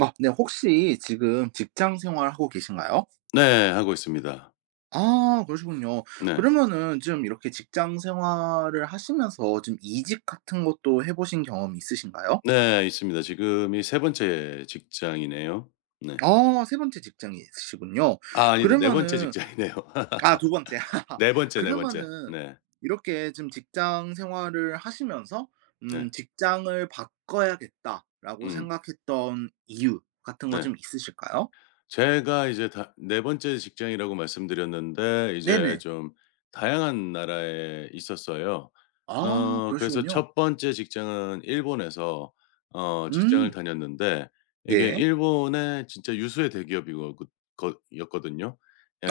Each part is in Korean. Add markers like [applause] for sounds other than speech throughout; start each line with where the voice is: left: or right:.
right: 아 네. 혹시 지금 직장 생활하고 계신가요?
left: 네. 하고 있습니다.
right: 아 그러시군요.
left: 네.
right: 그러면은 좀 이렇게 직장 생활을 하시면서 좀 이직 같은 것도 해 보신 경험이 있으신가요?
left: 네. 있습니다. 지금이 세 번째 직장이네요. 네.
right: 아 세 번째 직장이 있으시군요.
left: 아 아니다. 네 번째
right: 그러면은
left: 직장이네요.
right: 아 두
left: [laughs]
right: 번째. [laughs]
left: 네 번째, 네 번째.
right: 그러면은
left: 네.
right: 이렇게 좀 직장 생활을 하시면서
left: 네.
right: '직장을 바꿔야겠다.'라고
left: 음.
right: 생각했던 이유 같은 거
left: 네.
right: 좀 있으실까요?
left: 제가 이제 다 네 번째 직장이라고 말씀드렸는데 이제
right: 네네.
left: 좀 다양한 나라에 있었어요.
right: 아
left: 그래서
right: 그러시군요.
left: 첫 번째 직장은 일본에서 직장을
right: 음.
left: 다녔는데 이게
right: 네.
left: 일본의 진짜 유수의 대기업이었거든요.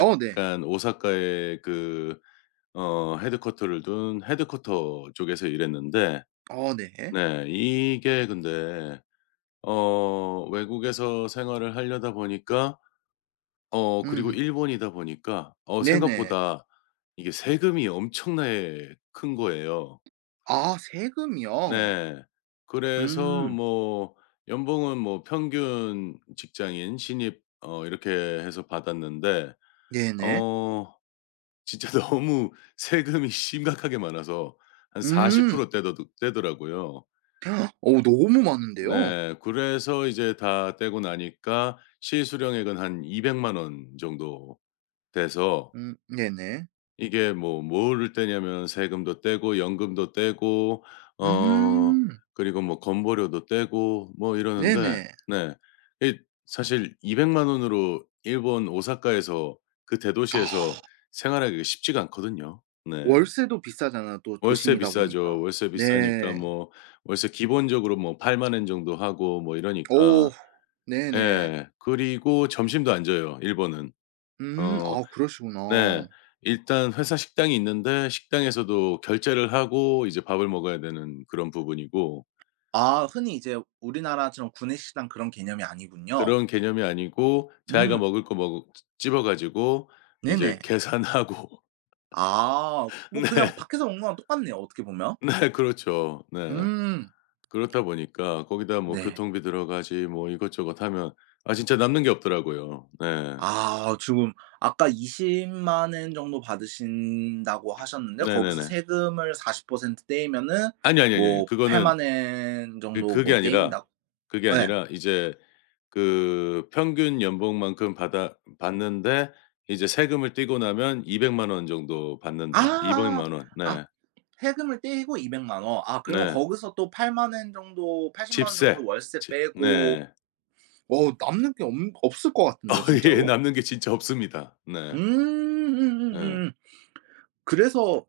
right: 어 네.
left: 오사카에 헤드쿼터를 둔 헤드쿼터 쪽에서 일했는데
right: 어 네.
left: 네, 이게 근데 외국에서 생활을 하려다 보니까 그리고
right: 음.
left: 일본이다 보니까
right: 네네.
left: 생각보다 이게 세금이 엄청나게 큰 거예요.
right: 아 세금이요?
left: 네. 그래서
right: 음.
left: 뭐 연봉은 뭐 평균 직장인 신입 이렇게 해서 받았는데
right: 네네.
left: 어 진짜 [laughs] 너무 세금이 심각하게 많아서 한
right: 음.
left: 40% 떼더라고요.
right: 어 너무 많은데요.
left: 네. 그래서 이제 다 떼고 나니까 실수령액은 한 2 0 0원 정도 돼서
right: 네네.
left: 이게 뭐 뭐를 떼냐면 세금도 떼고 연금도 떼고 어
right: 음.
left: 그리고 뭐 건보료도 떼고 뭐 이러는데
right: 네네.
left: 네. 이, 사실 2 0 0만 원으로 일본 오사카에서 그 대도시에서
right: 아
left: 생활하기가 쉽지가 않거든요. 네.
right: 월세도 비싸잖아요, 또
left: 월세
right: 도심이다
left: 비싸죠.
right: 보니까.
left: 월세 비싸니까
right: 네.
left: 뭐 월세 기본적으로 뭐8만엔 정도 하고 뭐
right: 어
left: 이러니까.
right: 네네.
left: 예. 그리고 점심도 안 줘요 일본은.
right: 음.
left: 어.
right: 아
left: 네.
right: 그러시구나.
left: 일단 회사 식당이 있는데 식당에서도 결제를 하고 이제 밥을 먹어야 되는 그런 부분이고
right: 아 흔히 이제 우리나라처럼 구내식당 그런 개념이 아니군요.
left: 그런 개념이 아니고 자기가
right: 음.
left: 먹을 거 먹 집어 가지고 이제
right: 네네.
left: 계산하고
right: 아
left: [laughs] 네.
right: 뭐 그냥 밖에서 먹는 거랑 똑같네요, 어떻게 보면.
left: 네 그렇죠. 네.
right: 음.
left: 그렇다 보니까 거기다 뭐
right: 네.
left: 교통비 들어가지 뭐 이것저것 하면 아 진짜 남는 게 없더라고요. 네.
right: 아 지금 아까 2 0만엔 정도 받으신다고 하셨는데 거기서
left: 네네네.
right: 세금을 40% 떼이면은
left: 아니요, 아니요, 아니요. 아니요.
right: 뭐8
left: 그거는
right: 만엔
left: 그
right: 정도
left: 그게
right: 뭐
left: 아니라
right: 떼인다.
left: 그게
right: 예.
left: 아니라 이제 그 평균 연봉만큼 받아 받는데 이제 세금을 떼고 나면 2 0 0원 정도 받는다. 2 0
right: 아.
left: 0 원.
right: 아
left: 네.
right: 세금을 떼이고 2 0 0 원. 아 그러면
left: 네.
right: 거기서 또 8 0엔 정도, 팔십만 원 정도
left: 집세.
right: 월세
left: 집
right: 빼고
left: 네.
right: 어 남는 게 없 없을 것
left: [laughs] 어
right: 같은데요
left: 예.
right: 진짜로?
left: 남는 게 진짜 없습니다. 네. 예.
right: 음음음음. 그래서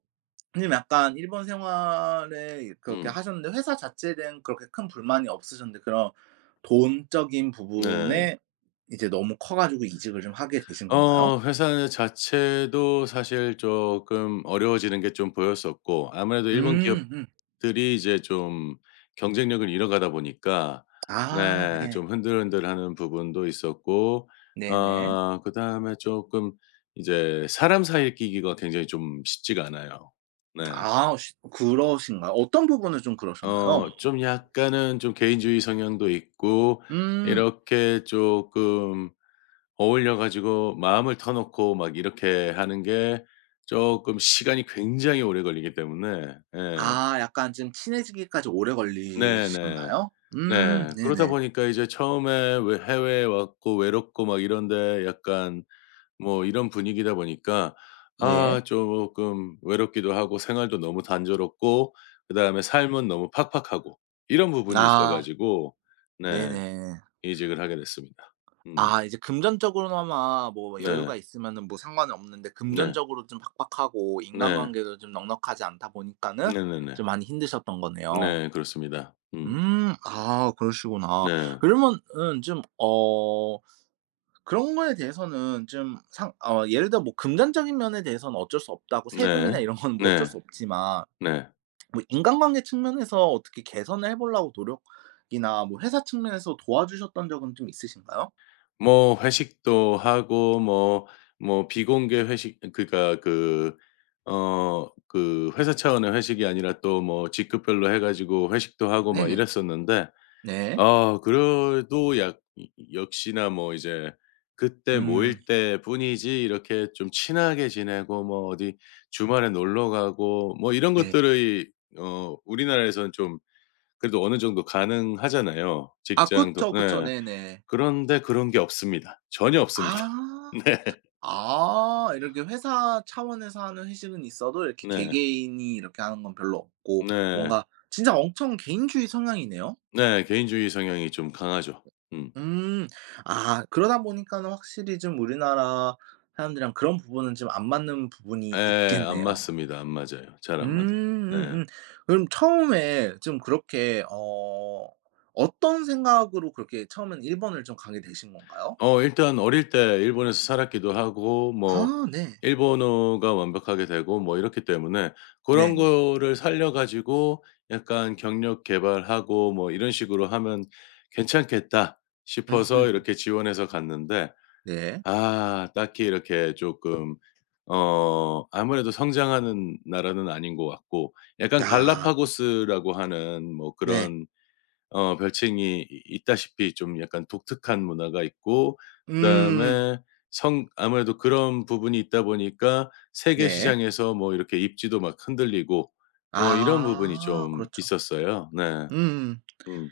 right: 선생님 약간 일본 생활에 그렇게
left: 음.
right: 하셨는데 회사 자체에 대한 그렇게 큰 불만이 없으셨는데 그런 돈적인
left: 네.
right: 부분에 이제 너무 커 가지고 이직을 좀 하게 되신 건가요?
left: 회사 자체도 사실 조금 어려워지는 게 좀 보였었고 아무래도 일본
right: 음 음.
left: 기업들이 이제 좀 경쟁력을 잃어가다 보니까
right: 아
left: 네,
right: 네.
left: 좀 흔들흔들하는 부분도 있었고
right: 네네.
left: 그다음에 조금 이제 사람 사이 끼기가 굉장히 좀 쉽지가 않아요. 네.
right: 아 시 그러신가요? 어떤 부분을 좀 그러셨나요?
left: 좀 약간은 좀 개인주의 성향도 있고
right: 음.
left: 이렇게 조금 어울려 가지고 마음을 터놓고 막 이렇게 하는 게 쪼끔 시간이 굉장히 오래 걸리기 때문에 예.
right: 아 약간 좀 친해지기까지 오래
left: 네네.
right: 걸리셨나요?
left: 네. 그러다
right: 네네.
left: 보니까 이제 처음에 왜 해외에 왔고 외롭고 막 이런데 약간 뭐 이런 분위기다 보니까
right: 네.
left: 아 쪼끔 외롭기도 하고 생활도 너무 단조롭고 그다음에 삶은 너무 팍팍하고 이런 부분이 있어
right: 아
left: 가지고 네,
right: 네네.
left: 이직을 하게 됐습니다. 음.
right: 아 이제 금전적으로나마 뭐 뭐
left: 네.
right: 여유가 있으면은 뭐 상관은 없는데
left: 네.
right: 금전적으로 좀 팍팍하고
left: 네.
right: 인간관계도 좀 넉넉하지 않다 보니까는
left: 네네네.
right: 좀 많이 힘드셨던 거네요.
left: 네 그렇습니다. 음.
right: 음. 아 그러시구나.
left: 네.
right: 그러면은 좀 어 그런 거에 대해서는 좀 상 어 예를 들어 뭐 금전적인 면에 대해서는 어쩔 수 없다고,
left: 네.
right: 세금이나 이런 거는 뭐 어쩔
left: 네.
right: 수 없지만
left: 네.
right: 뭐 인간관계 측면에서 어떻게 개선을 해 보려고 노력이나 뭐 회사 측면에서 도와주셨던 적은 좀 있으신가요?
left: 뭐 회식도 하고 뭐 뭐 비공개 회식 그러니까 그 회사 차원의 회식이 아니라 또 뭐 직급별로 해 가지고 회식도 하고 막
right: 네네.
left: 이랬었는데
right: 네.
left: 아 그래도 약 역시나 뭐 이제 그때
right: 음.
left: 모일 때뿐이지 이렇게 좀 친하게 지내고 뭐 어디 주말에 놀러 가고 뭐 이런
right: 네.
left: 것들의 우리나라에서는 좀 그래도 어느 정도 가능하잖아요.
right: 아
left: 직장도,
right: 그쵸, 그쵸.
left: 네.
right: 네네.
left: 그런데 그런 게 없습니다. 전혀 없습니다.
right: 아.
left: [laughs] 네.
right: 아 이렇게 회사 차원에서 하는 회식은 있어도 이렇게
left: 네.
right: 개개인이 이렇게 하는 건 별로 없고,
left: 네.
right: 뭔가 진짜 엄청 개인주의 성향이네요.
left: 네. 개인주의 성향이 좀 강하죠. 음.
right: 음. 아 그러다 보니까는 확실히 좀 우리나라 사람들이랑 그런 부분은 좀 안 맞는 부분이
left: 예. 안
right: 있겠네요.
left: 맞습니다. 안 맞아요. 잘 안 맞아요. 네.
right: 음음음. 그럼 처음에 좀 그렇게 어 어떤 생각으로 그렇게 처에 일본을 좀 가게 되신 건가요?
left: 일단 어릴 때 일본에서 살았기도 하고 뭐
right: 아 네.
left: 일본어가 완벽하게 되고 뭐 이렇기 때문에 그런
right: 네네.
left: 거를 살려 가지고 약간 '경력 개발하고 뭐 이런 식으로 하면 괜찮겠다.' 싶어서
right: 음
left: 이렇게 지원해서 갔는데
right: 네.
left: 아 딱히 이렇게 조금 아무래도 성장하는 나라는 아닌 것 같고 약간
right: 아
left: 갈라파고스라고 하는 뭐
right: 네.
left: 그런 별칭이 이 있다시피 좀 약간 독특한 문화가 있고
right: 음
left: 그다음에 성 아무래도 그런 부분이 있다 보니까 세계
right: 네.
left: 시장에서 뭐 이렇게 입지도 막 흔들리고 뭐 이런 부분이
right: 아
left: 좀
right: 그렇죠.
left: 있었어요. 네.
right: 음.
left: 음.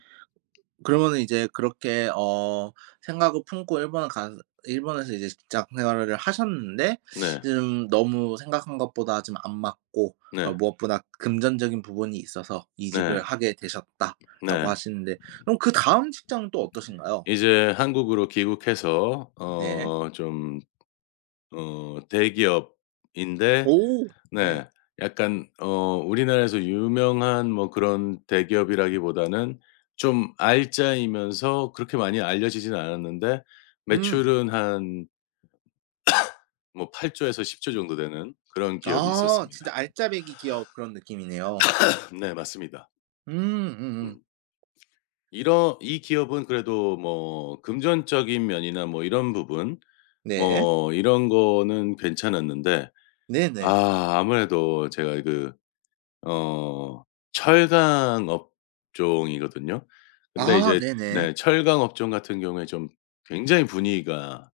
right: 그러면은 이제 그렇게 어 생각을 품고 일본가 일본에서 이제 직장 생활을 하셨는데
left: 네.
right: 지금 너무 생각한 것보다 좀 안 맞고 어
left: 네.
right: 무엇보다 금전적인 부분이 있어서
left: 네.
right: 이직을 하게 되셨다라고
left: 네.
right: 하시는데 그럼 그다음 직장은 또 어떠신가요?
left: 이제 한국으로 귀국해서
right: 네.
left: 어좀 대기업인데
right: 오. 네.
left: 네, 약간 우리나라에서 유명한 뭐 그런 대기업이라기보다는 좀 알짜이면서 그렇게 많이 알려지진 않았는데
right: 음.
left: 매출은 한 뭐 8 에서 10 정도 되는 그런 기업이
right: 아
left: 있었습니다.
right: 진짜 알짜배기 기업 그런 느낌이네요.
left: [laughs] 네 맞습니다.
right: 음음.
left: 음. 이런 이 기업은 그래도 뭐 금전적인 면이나 뭐 이런 부분
right: 네.
left: 뭐 이런 거는 괜찮았는데
right: 네네.
left: 아 아무래도 제가 어 철강 업종이거든요. 근데
right: 아
left: 이제
right: 네네.
left: 네, 철강 업종 같은 경우에 좀 굉장히 분위기가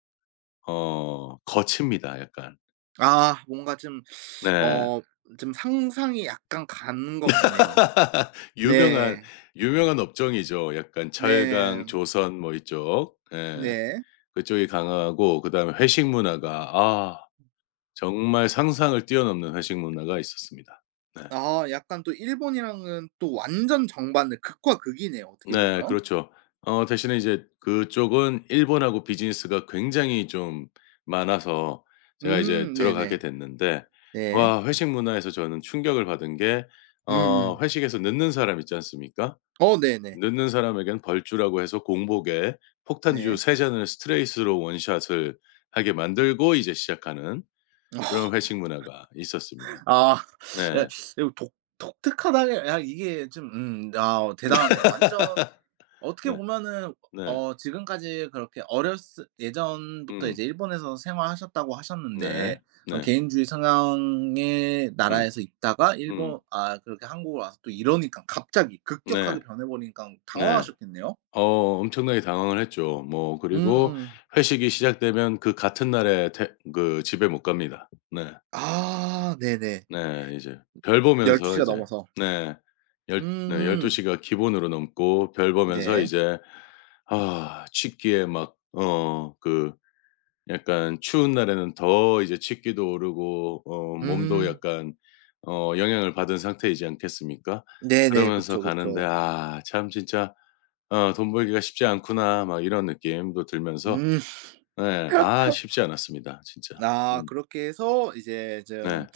left: 거칩니다 약간.
right: 아 뭔가 좀
left: 네.
right: 어 좀 상상이 약간 가는 것 같네요.
left: [laughs] 유명한
right: 네.
left: 유명한 업종이죠. 약간
right: 네.
left: 철강, 조선 뭐 이쪽. 예.
right: 네.
left: 그쪽이 강하고 그다음에 회식 문화가 아 정말 상상을 뛰어넘는 회식 문화가 있었습니다. 네.
right: 아 약간 또 일본이랑은 또 완전 정반대, 극과 극이네요, 어떻게
left: 네
right: 보면.
left: 그렇죠. 대신에 이제 그쪽은 일본하고 비즈니스가 굉장히 좀 많아서 제가 이제 들어가게
right: 네네.
left: 됐는데
right: 네.
left: 와 회식 문화에서 저는 충격을 받은 게
right: 음음.
left: 회식에서 늦는 사람 있지 않습니까?
right: 어 네네.
left: 늦는 사람에겐 벌주라고 해서 공복에 폭탄주
right: 네.
left: 세 잔을 스트레이스로 원샷을 하게 만들고 이제 시작하는 그런
right: [laughs]
left: 회식 문화가 있었습니다.
right: 아 네,
left: 네.
right: 이거 독 독특하다 이게 좀 아 대단하네요, 완전
left: [laughs]
right: 어떻게
left: 네.
right: 보면은.
left: 네.
right: 어 지금까지 그렇게 어렸을 예전부터
left: 음.
right: 이제 일본에서 생활하셨다고
left: 네.
right: 하셨는데 그럼
left: 네.
right: 개인주의 성향의
left: 음.
right: 나라에서 있다가
left: 음.
right: 일본, 아 그렇게 한국으로 와서 또 이러니까 갑자기 급격하게
left: 네.
right: 변해 버리니까
left: 네.
right: 당황하셨겠네요?
left: 어 엄청나게 당황을 했죠. 뭐 그리고
right: 음음.
left: 회식이 시작되면 그 같은 날에 퇴 그 집에 못 갑니다. 네.
right: 아 네네.
left: 네. 이제 별
right: 12
left: 보면서
right: 시가
left: 이제
right: 넘어서.
left: 네. 열 네 12
right: 음.
left: 시가 기본으로 넘고 별 보면서
right: 네.
left: 이제 아 취기에 막어그 약간 추운 날에는 더 이제 치기도 오르고 몸도
right: 음.
left: 약간 영향을 받은 상태이지 않겠습니까?
right: 네네.
left: 그러면서
right: 그쵸,
left: 가는데
right: 그쵸.
left: '아 참 진짜 돈 벌기가 쉽지 않구나.' 막 이런 느낌도 들면서
right: 음.
left: 네, 아 쉽지 않았습니다 진짜.
right: 아
left: 음.
right: 그렇게 해서 이제
left: 네.
right: 좀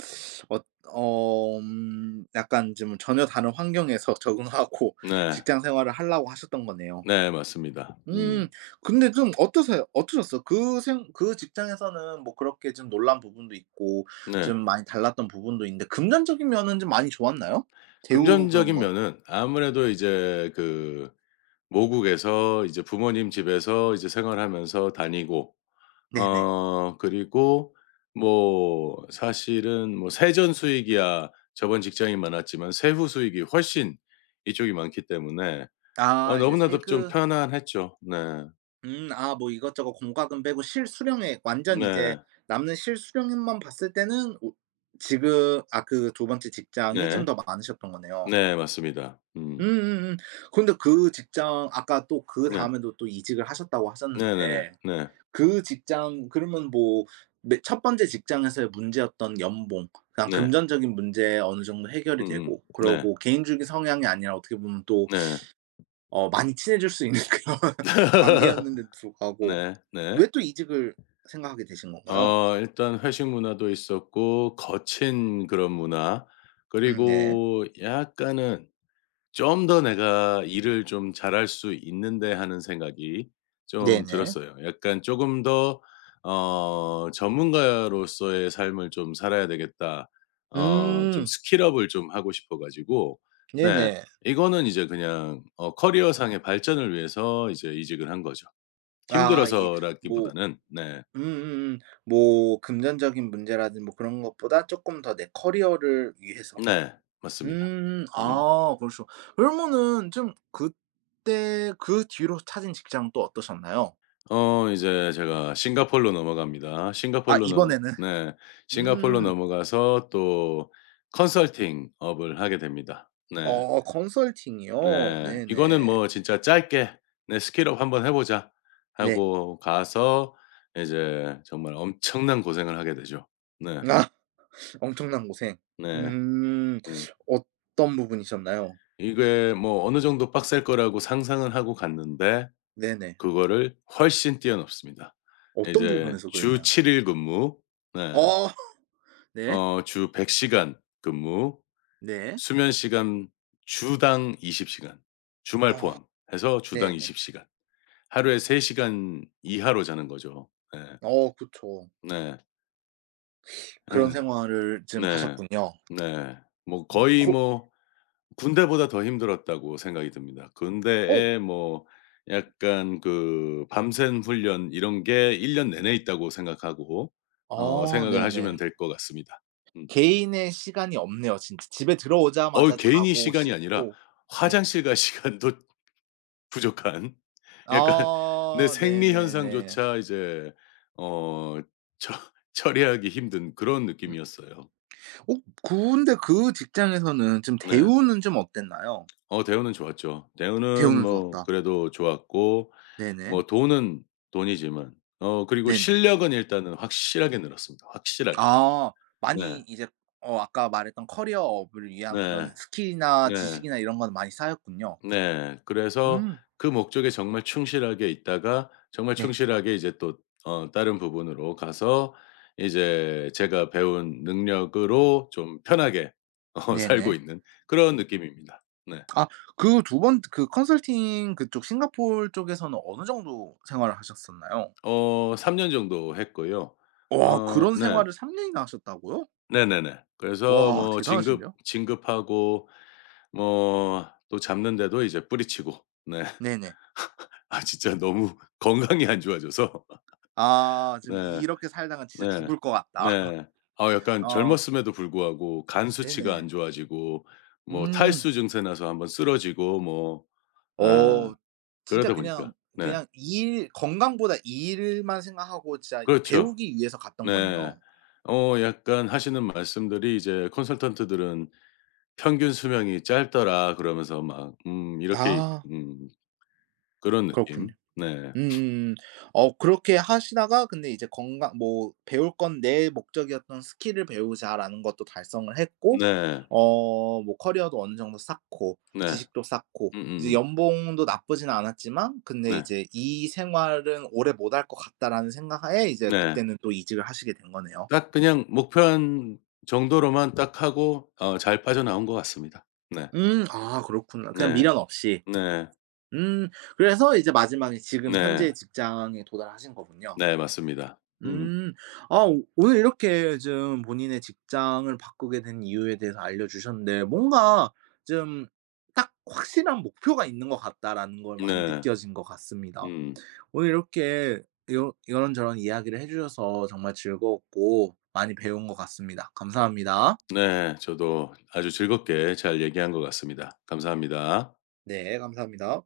right: 어 어, 약간 좀 전혀 다른 환경에서 [laughs] 적응하고
left: 네.
right: 직장 생활을 하려고 하셨던 거네요.
left: 네 맞습니다. 음.
right: 음. 근데 좀 어떠세요? 어떠셨어요? 그 생 그 직장에서는 뭐 그렇게 좀 놀란 부분도 있고
left: 네.
right: 좀 많이 달랐던 부분도 있는데, 금전적인 면은 좀 많이 좋았나요? 대우 그런
left: 금전적인
right: 건.
left: 면은 아무래도 이제 그 모국에서 이제 부모님 집에서 이제 생활하면서 다니고
right: 네네.
left: 그리고 뭐 사실은 뭐 세전 수익이야 저번 직장이 많았지만 세후 수익이 훨씬 이쪽이 많기 때문에
right: 아 이제
left: 너무나도 좀
right: 세금
left: 편안했죠. 네.
right: 아 뭐 이것저것 공과금 빼고 실수령액 완전 이제
left: 네.
right: 남는 실수령액만 봤을 때는 오 지금 아 그 두 번째 직장이
left: 네.
right: 좀 더 많으셨던 거네요.
left: 네 맞습니다. 음.
right: 음음음. 근데 그 직장 아까 또
left: 네.
right: 그다음에도 또 이직을 하셨다고
left: 네네네.
right: 하셨는데
left: 네.
right: 그 직장 그러면 뭐 매 첫 번째 직장에서의 문제였던 연봉, 그냥
left: 네.
right: 금전적인 문제 어느 정도 해결이
left: 음음.
right: 되고
left: 네.
right: 그러고 개인주기 성향이 아니라 어떻게 보면 또
left: 네.
right: 어 많이 친해질 수 있는 [laughs] 그런 관계였는데도
left: [laughs]
right: 불구하고
left: 네. 네.
right: 왜 또 이직을 생각하게 되신 건가요?
left: 일단 회식 문화도 있었고 거친 그런 문화
right: 네.
left: 그리고 약간은 좀 더 내가 일을 좀 잘할 수 있는데 하는 생각이 좀
right: 네네.
left: 들었어요. 약간 조금 더 '전문가로서의 삶을 좀 살아야 되겠다.' 좀
right: 음.
left: 스킬업을 좀 하고 싶어 가지고 네,
right: 네네.
left: 이거는 이제 그냥 커리어상의 발전을 위해서 이제 이직을 한 거죠.
right: 아 이게 뭐
left: 힘들어서라기보다는 네.
right: 음음음. 뭐 금전적인 문제라든지 뭐 그런 것보다 쪼끔 더 내 커리어를 위해서.
left: 네. 맞습니다.
right: 음.
left: 음.
right: 아 그러시구 그러면은 좀 그때 그 뒤로 찾은 직장은 또 어떠셨나요?
left: 이제 제가 싱가포르로 넘어갑니다.
right: 아
left: 싱가포르로 넘어
right: 이번에는.
left: 네. 싱가포르로
right: 음.
left: 넘어가서 또 컨설팅 업을 하게 됩니다. 네.
right: 어 컨설팅이요?
left: 네. 이거는
right: 네네.
left: 뭐 진짜 짧게 네, '스킬업 한번 해 보자.'
right: 네.
left: 하고 가서 이제 정말 엄청난 고생을 하게 되죠. 네.
right: 아 [laughs] 엄청난 고생.
left: 네.
right: 음.
left: 음.
right: 어떤 부분이셨나요?
left: 이게 뭐 어느 정도 빡셀 거라고 상상은 하고 갔는데
right: 네네.
left: 그거를 훨씬 뛰어넘습니다.
right: 어떤
left: 이제
right: 부분에서
left: 주
right: 그랬나요?
left: 7일 근무. 네.
right: 어. 네.
left: 주 100 시간 근무,
right: 네.
left: 수면 시간 주당 20 시간, 주말
right: 아
left: 포함해서 주당
right: 네네.
left: 20 시간. 하루에 3 시간 이하로 자는 거죠. 네,
right: 어 그쵸.
left: 네.
right: 그런
left: 예.
right: 생활을 좀
left: 네.
right: 하셨군요.
left: 네. 뭐
right: 고
left: 거의 뭐 군대보다 더 힘들었다고 생각이 듭니다.
right: 어
left: 군대에 뭐 약간 그 밤샘 훈련 이런 게 1년 내내 있다고 생각하고
right: 어
left: 생각을
right: 네네.
left: 하시면 될 것 같습니다. 음.
right: 개인의 시간이 없네요 진짜. 집에 들어오자마자
left: 개인이
right: 자고
left: 시간이 아니라
right: 씻고. 네.
left: 화장실 갈 [laughs] 시간도 부족한 약간 내
right: 아
left: 생리
right: 네네네.
left: 현상조차 이제 어 처 처리하기 힘든 그런
right: 음.
left: 느낌이었어요.
right: 어 근데 그 직장에서는 좀
left: 네.
right: 대우는 좀 어땠나요?
left: 대우는 좋았죠. 대우는
right: 대우는
left: 뭐
right: 좋았다.
left: 그래도 좋았고
right: 네네.
left: 뭐 돈은 돈이지만 그리고
right: 네네.
left: 실력은 일단은 확실하게 늘었습니다, 확실하게.
right: 아
left: 네.
right: 많이 이제 어 아까 말했던 커리어 업을 위한 그런
left: 네.
right: 스킬이나
left: 네.
right: 지식이나 이런 건 많이 쌓였군요.
left: 네. 그래서
right: 음.
left: 그 목적에 정말 충실하게 있다가 정말
right: 네.
left: 충실하게 이제 또 다른 부분으로 가서 이제 제가 배운 능력으로 좀 편하게 [laughs] 살고
right: 네네.
left: 있는 그런 느낌입니다. 네.
right: 아 그 두 번 그 컨설팅 그쪽 싱가포르 쪽에서는 어느 정도 생활을 하셨었나요?
left: 3 년 정도 했고요.
right: 와 그런
left: 네.
right: 생활을 3 년이나 하셨다고요?
left: 네네네. 그래서
right: 와
left: 뭐 진급
right: 대단하신데요.
left: 진급하고 뭐 또 잡는데도 이제 뿌리치고 네.
right: 네네.
left: [laughs] 아 진짜 너무 [laughs] 건강이 안 좋아져서
right: 아 지금
left: 네.
right: 이렇게 살다간 진짜
left: 네.
right: 죽을 것 같다.
left: 네. 아
right: [laughs]
left: 약간
right: 어
left: 젊었음에도 불구하고 간 수치가 안
right: 네네.
left: 좋아지고 뭐
right: 음.
left: 탈수 증세 나서 한번 쓰러지고 뭐 예.
right: 어 진짜
left: 그러다 보니까
right: 그냥,
left: 네.
right: 그냥 일 건강보다 일만 생각하고 진짜
left: 그렇죠.
right: 배우기 위해서 갔던
left: 네.
right: 거네요.
left: 약간 하시는 말씀들이 이제 "컨설턴트들은 평균 수명이 짧더라." 그러면서 막 이렇게
right: 아
left: 그런 느낌.
right: 그렇군요.
left: 네.
right: 음 어 그렇게 하시다가 근데 이제 건강 뭐 '배울 건 내 목적이었던 스킬을 배우자.'라는 것도 달성을 했고
left: 네.
right: 어 뭐 커리어도 어느 정도 쌓고
left: 네.
right: 지식도 쌓고 이제
left: 음음음.
right: 연봉도 나쁘지는 않았지만 근데
left: 네.
right: 이제 '이 생활은 오래 못할 것 같다.'라는 생각하에 이제
left: 네.
right: 그때는 또 이직을 하시게 된 거네요.
left: 딱 그냥 목표한 정도로만 딱 하고 잘 빠져나온 것 같습니다. 네.
right: 음. 아 그렇구나. 그냥
left: 네.
right: 미련 없이.
left: 네.
right: 음. 그래서 이제 마지막에 지금
left: 네.
right: 현재 직장에 도달하신 거군요.
left: 네. 맞습니다. 음.
right: 음. 오늘 이렇게 좀 본인의 직장을 바꾸게 된 이유에 대해서 알려주셨는데 뭔가 좀 딱 확실한 목표가 있는 것 같다라는 걸 많이
left: 네.
right: 느껴진 것 같습니다.
left: 음.
right: 오늘 이렇게 요 이런저런 이야기를 해 주셔서 정말 즐거웠고 많이 배운 것 같습니다. 감사합니다.
left: 네. 저도 아주 즐겁게 잘 얘기한 것 같습니다. 감사합니다.
right: 네 감사합니다.